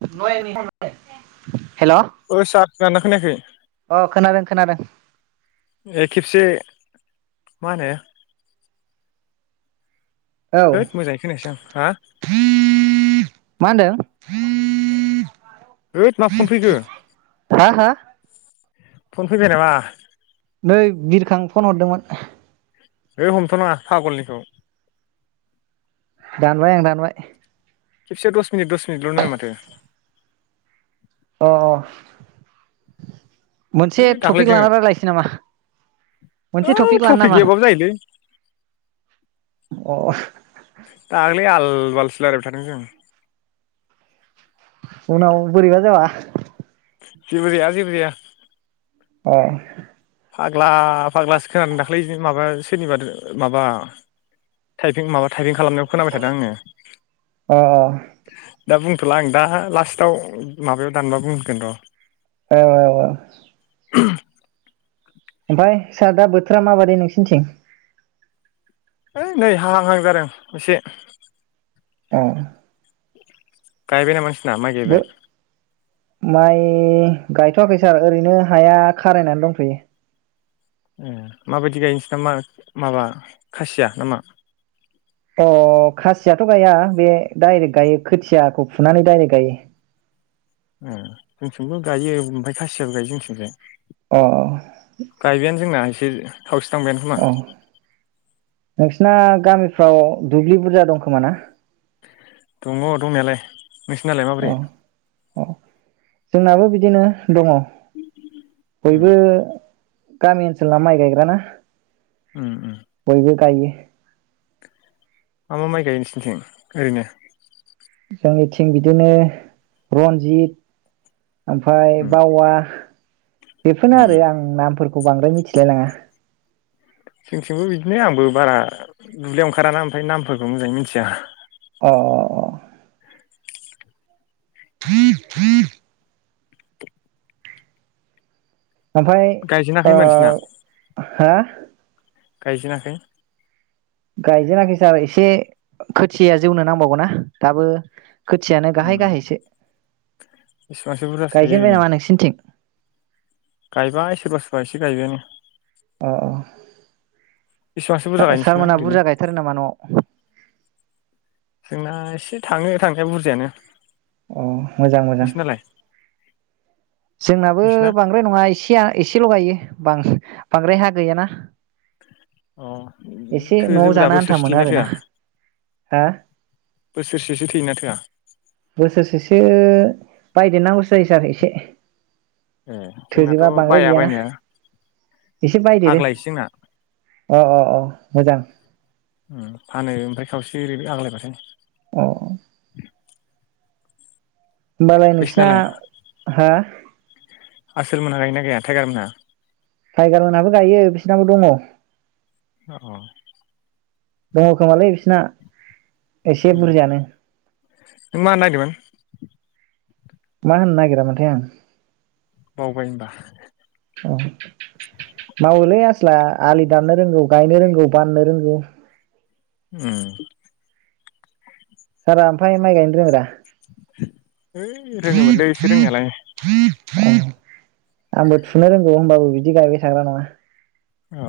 [unintelligible] हेल अ ओ सार खोनादोंना खोनायाखै खोनादों खोनादों ए खेबसे मा होनो औ होद मोजाङै खोनायासै आं हा मा होनदों होद मा फन फैखो [unintelligible] हा हा फन फैबाय नामा नै बिरखां फन हरदोंमोन हैय हमथ नङा फागलनिखौ दानबाय आं दानबाय खेबसेयाव दस मिनिटल नो माथो अ अ है मोनसे दाख्लै टपिक जोङो लाना रायलायसै नामा मोनसे ओइ टपिक लानो टफिग नामा गैयाबाबो जाहोलै अ दाख्लै आल बालसो रायज्लायबाय थादों जों उनाव बोरैबा जाबा जेबोजाया जेबोजाया अ फाग्ला फाग्लासो खोनानानै दाख्लै माबा सोरनिबा माबा थाइपिं माबा थाइपिं खालामनायाव खोनाबाय थादों आङो अ औ दा बुंथला आं दा लास्टआव माबायाव दानबा बुंगोन र औ औ ओमफफ्राय सार दा बोथोरा माबादै नोंसिनिथिं? ओइ नै हाहां हाहां जादों एसे ओ गाय बाय नामा? ना माइ गायबाय। माइ गायथवाखै सार ओरैनो हाया खारायनानै दंथयो। ओम माबायदि गायो नोंसिना मा माबा खासिया नामा? अ खासियाथ गाया बे डाइरेक्ट गायो खोथियाखौ फुनानै दडाइरेक्ट गायो। ओ जोंथिंबो गायो ओमफ्राय खासियाबो गायो जोंसिंजाय । अ [unintelligible] खोमा अ नोंसिना। गामिफ्राव दुब्लि बुरजा दं खोमा ना? दङ दंनायालाय। नोंसिनालाय माबोरै अ अ जोंनाबो बि बिदिनो दङ उम बयबो गामि ओनसोनना माय गायग्राना। उम उम बयबो गायो। [inaudible] मा मा माइ गायो नोंसोरनिथिं ओरैनो? जोंनिथिं बिदिनो रनजित ओमफाय उम बावा बेफोरनो आरो उम आं नामफोर खौ बांद्राय मिथिलाय लाङा। जोंथिंबो बिदिनो आंबो बारा दुब्लियाव ओंखाराना ओमफ्राय नामफोरखौ मोजाङै मिथिया। अ अ अ। [inaudible] आमफाय गायजेनाखै ओ होनबा नोंसिना हो गायजेनाखै? गायजेनाखै सार एसे खोथिया जौनो नांबावगौना दाबो। खोथियानो उम गाहाय गाहायसो बेसेबांसो बुरजासो गायो गायजेनबाय ओरैनो नामा नोंसिनिथिं? गायबाय सोरबा सोरबा एसे गायबायानो। अ औ बेसेबांसो बुरजा सार गायो नोंसिना सारमोनहा ओरैनो बुरजा गायथारो नामा न'आव? जोंना एसे थाङो थांनाया बुरजायानो। अ मोजां मोजां। नोंसिनालाय जोंनाबो नोंसिना बांद्राय नङा एसेया एसेल' गायो बां बांद्राय हा गैयाना। अ एसे न'आव थोजोब्रा जानो आन्था बोसोरसे मोनो थैयोना आरोना थोआ हा बोसोरसेसो थैयोना थोआ? बोसोरसेसो बायदेरनांगौसो जायोसार एसे। ए जोंनाथ' थोजोबा बांद्राय बाया गैयाना बायनाया एसे बायदेरो आग्लायोसो जोंना । अ अ अ मोजां। ओम फानो ओमफ्राय खावसे ओरैनो आग्लायबथाय। अ होमबालाय नोंसिना बैसिनालाय हो आसोल मोना गायो ना गाया टाइगार मोना? टाइगार मोनहाबो गायो बिसनाबो दङ। अ दङ खोमालै बिसिना। एसे उम नों मा बुरजायानो होननो नायदोंमोन? मा होननो नागिरा मोनथाय आं। बावबाय होनबा [unintelligible] आलि दाननो रोंगौ, गायनो रोंगौ, बाननो रोंगौ। उम। सारा आमफाय माय गायनो रोंओदा। ओइ रोङोमोनलै एसे रोंनायालाय। आंबो थुनो रोंगौ होनबाबो बिदि गायबाय थाग्रा नङा। अ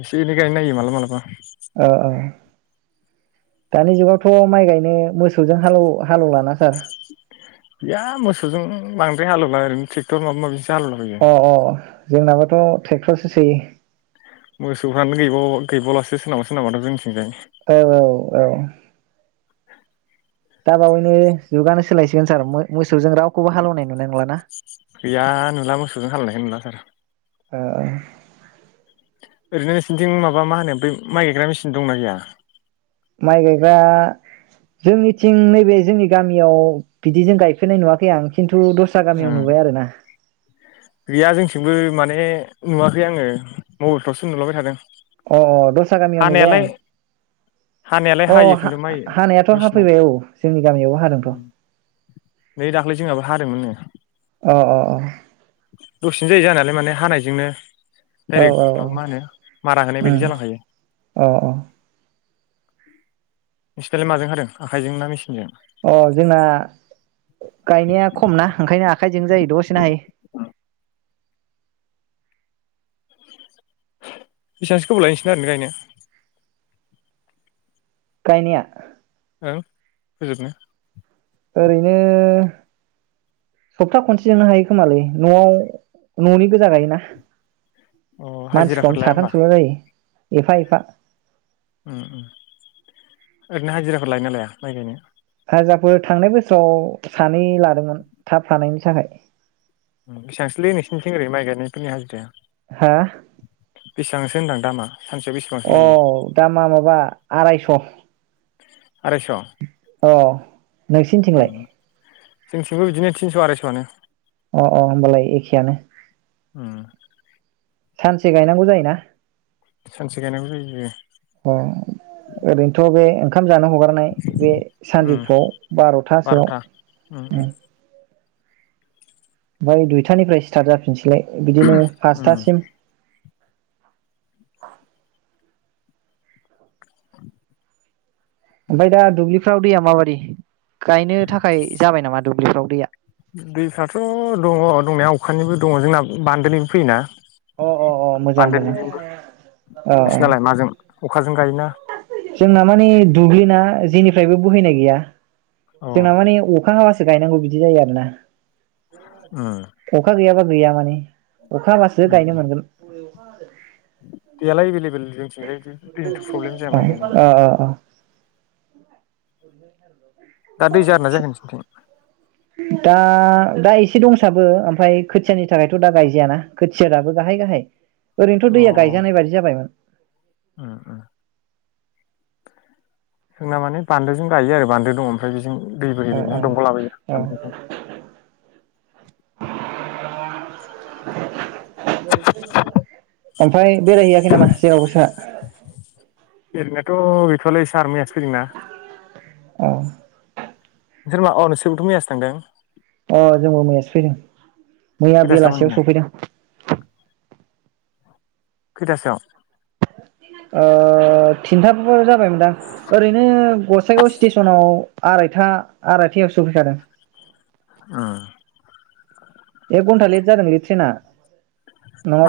एसे एनै गायनाय नायो मालाबा मालाबा। ओ ओ। दानि जुगावथ' माइ गायनो मोसौजों हालौ हालेव लाना। सार। बिया मोसौजों बांद्राय हालेवलाय ओरैनो ट्रेक्टर माबा माबि अ अ जोंनाबाथ' ट्रेक्टरसो सोयो। मोसौफ्रानो गैबाव गैबावलासो सोरनाबा सोरनाबा जोंनिथिंजाय। औ औ औ। [inaudible] दाबावैनो जुगानो सोलायसिगोन सार मोसौजों रावखौबो हालेवनाय नुनाय नंलाना। गैया नुला मोसौजों हालौनायखौनो नुला सार। [unintelligible] ओरैनो नोंसोरनिथिं माबा मा होनो बै माइ गायग्रा मेसिन दंना गैया? माइ गायग्रा जोंनिथिं नैबे जोंनि गामियाव बिदिजों गायफेरनाय नुवाखै आं खिन्थु थ' दस्रा गामियाव ओं नुबाय आरोना। गैया जोंथिंबो माने नुवाखै आङो मबाइलफ्रावसो नुलाबाय थादों। आसा गामियाव नुबाय हानायालाय आं। हानायालाय अ हायो हा खिन्थु माइ हानायाथ' मेचिना हाफैबाय औ जोंनि गामियावबो हादोंथ' नै दाख्लै जोंहाबो हादोंमोननो। अ अ अ। दसेनो जायो जानायालाय माने हानायजोंनो। औ औ डाइरेक्ट माबा मा होनो मारा होनाय बायदि जालांखायो। औ औ। नोंसिनालाय माजों हादों आखाइजों ना मेसिनजों। अ जोंना गायनाया खमना ओंखायनो आखायजों जायो दसेनो हायो। बेसेबांसो गोबाव लायो नोंसिना ओरैनो गायनो। गायनिया औ फोजोबनो। ओरैनो सप्ता खनसे जोनो हायो खोमालै न'आव न'नि गोजा गायोना। अ मानसि हाजिराफोर खम लाया होमबा? साथामसोल' जायो। एफा एफा। उम उम ओरैनो हाजिराफोर लायोना लाया माइ गायनो। हाजिफोर थांनाय बोसोराव सानै लादोंमोन थाब हानायनि थाखाय। बेसेबांसोलै नोंसोरनिथिं ओरै माइ गायनायफोरनि हाजिराया। हो। बेसेबांसो होनदां दामा। सानसेयाव बेसेबांसो अ लायो? दामा माबा आरायस'। आराइस'। अ। नोंसिनिथिंलाय जोंथिंबो बिदिनो थिनस' आरायस'आनो। अ अ होमबालाय एखेयानो। उम सानसे गायनांगौ जायोना? सानसे गायनांगौ जायो। अ ओरैनोथ' बे ओंखाम जानो हगारनाय बे उम सानजौफुआव बार'थासोआव बार'था उम उम । ओमफ्राय दुइथानिफ्राय सिटार्ट जाफिनसैलाय। बिदिनो उम फासथासिम। ओमफाय दा दुब्लिफ्राव दैैया माबादि? गायनो थाखाय जाबाय नामा दुब्लिफ्राव दैया? दैफ्राथ' दङ दंनाया अखानिबो दङ जोंना बान्दोनिबो फैयोना। अ अ अ मोजां मोजां बान्दोनिजोंबो औ औ नोंसिनालाय माजों अखाजों गायोना? जोंना माने दुब्लिना जेनिफ्रायबो बोहैनाय गैया। अ जोंना माने अखा हाबासो गायनांगौ बिदि जायो आरोना। उम अखा गैयाबा गैया माने अखा हाबासो उम गायनो मोनगोन। दैयालाय एबोल एबेल अ अ दा दै जादोंना जायाखै नोंसिनिथिं दा दा एसे दंसाबो ओमफाय खोथियानि थाखायथ' दा गायजायाना खोथिया दाबो गाहाय गाहाय ओरैनोथ' अ दैया गायजानाय बायदि जाबायमोन उम उम जोंना माने बान्दोजों गायो आरो बान्दो दङ ओमफ्राय बेजों दै औ बोहैदों ना औ दंग' औ लाबोयो [inaudible] ओमफ्राय बेरायहैयाखै नामा जेरावबो सारा ओरैनाथ' गैथ'वालै सार मैयासो फैदोंना औ नोंसोर मा अ नोंसोरबोथ' मैयासो थांदों अ जोंबो मैयासो फैदों मैया खैथासोआव बेलासियाव मोनहैनाय सफैदों खैथासोआव ओ थिनथाफोर जाबायमोन दा ओरैनो गसाइगाव स्टेसनाव आरायथा आरायथायावसो सफैखादों उम एक घन्टा लेट जादोंलै ट्रेना।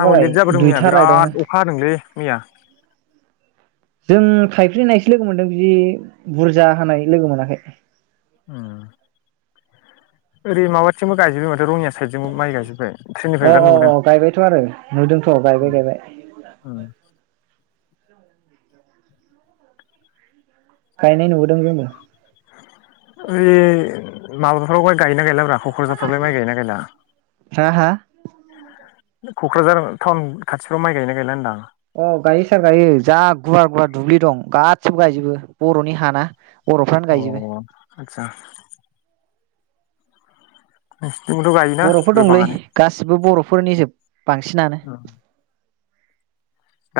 आंबो लेट जाबोदों मैया दुइथा राइदआवनो बिराद अखा हादोंलै मैया। जों थाइफ्रिनायसो लोगो मोनदों बिदि बुरजा हानाय लोगो मोनाखै। उम ओरै माबाथिंबो गायजोबाय माथो रङिया साइडजोंबो माइ गायजोब्बाय ट्रेननिफ्राय अ बिराद अ अ नुबोदों गायबायथ' आरो नुदोंथ' गायबाय उम गायबाय। उम गायनाय नुबोदों जोंबो ऐ माब ह' गायना गायलाब्रा क क'क्राझारफ्रावलाय माइ गायोना गायला हा हा क'क्राझार टाउन खाथिफ्राव माइ गायना गायला होनदां। अ गायो सार गायो जा गुवार गुवार दुब्लि दं गासिबो गायजोबो बर'नि हाना। बर'फ्रानो अ गायजोबो आतसा ओ बर'फोर दंलै गासिबो बर'फोरनि जोब बांसिनानो उम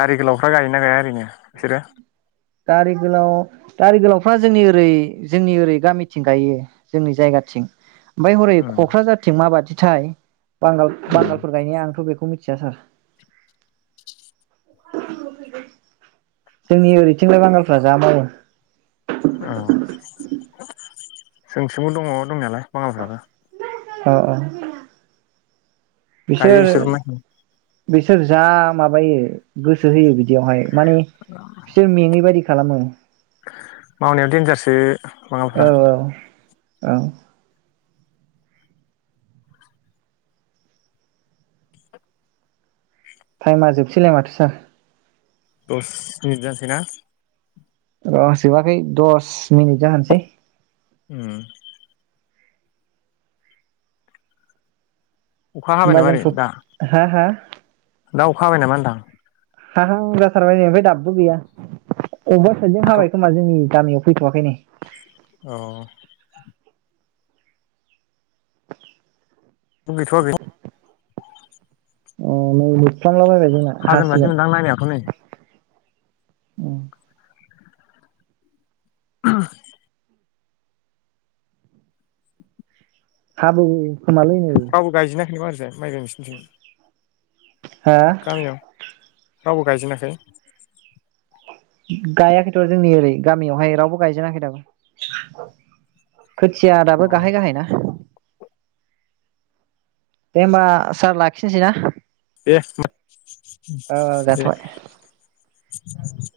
बै गोलावफ्रा गायो ना गाया ओरैनो बिसोरो दारि गोलाव दारि गोलावफ्रा जोंनि ओरै जोंनि ओरै गामिथिं गायो जोंनि जायगाथिं ओमफाय हरै उम क'क्राझारथिं माबादि थाय बांगाल उम बांगालफोर गायनाया आंथ' बेखौ मिथि आ सोर जोंनि ओरैथिंलाय बांगालफ्रा जा मावो औ जोंथिंबो दङ दंनायालाय बाङालफ्राबो अ अ गायो बिसोरनो बिसोर जा माबायो गोसो होयो बिदियावहाय माने बिसोर मेङै बायदि खालामो मावनायाव देनजारसो माबाफ्रा औ औ औ टाइमा जोबसैलाय माथो सो दस मिनिट जासैना र जोबाखै दस मिनिट जाहोनोसै उम अखा हाबाय होमबा नामा ओै दा जोंथ' हा हा दा अखा हाबाय नामा नोंथां हाहां जाथारबाय हनै दाबो गैया अबेबा साइदजों हाथ' हाबाय खोमा जोंनि गामियाव फैथ'वाखै नै औ [unintelligible] अ नै मोफ्लामला बायबाय हागोन बादि मोनदां नायनायावथ नै औ आ [inaudible] हाबोगौ रावबो गायजिनाखै बा ओरै फ्राय माइ गाइ नोंसिनिथिं हा गामियाव रावबो गायजेनाखै गायाखैथ' जोंनि ओरै गामियावहाय रावबो गायजेनाखै दाबो खोथिया अ दाबो गाहाय गाहाय ना दे होमबा सार लाखिनोसैना? दे होमबा जाथ'बाय दे [inaudible]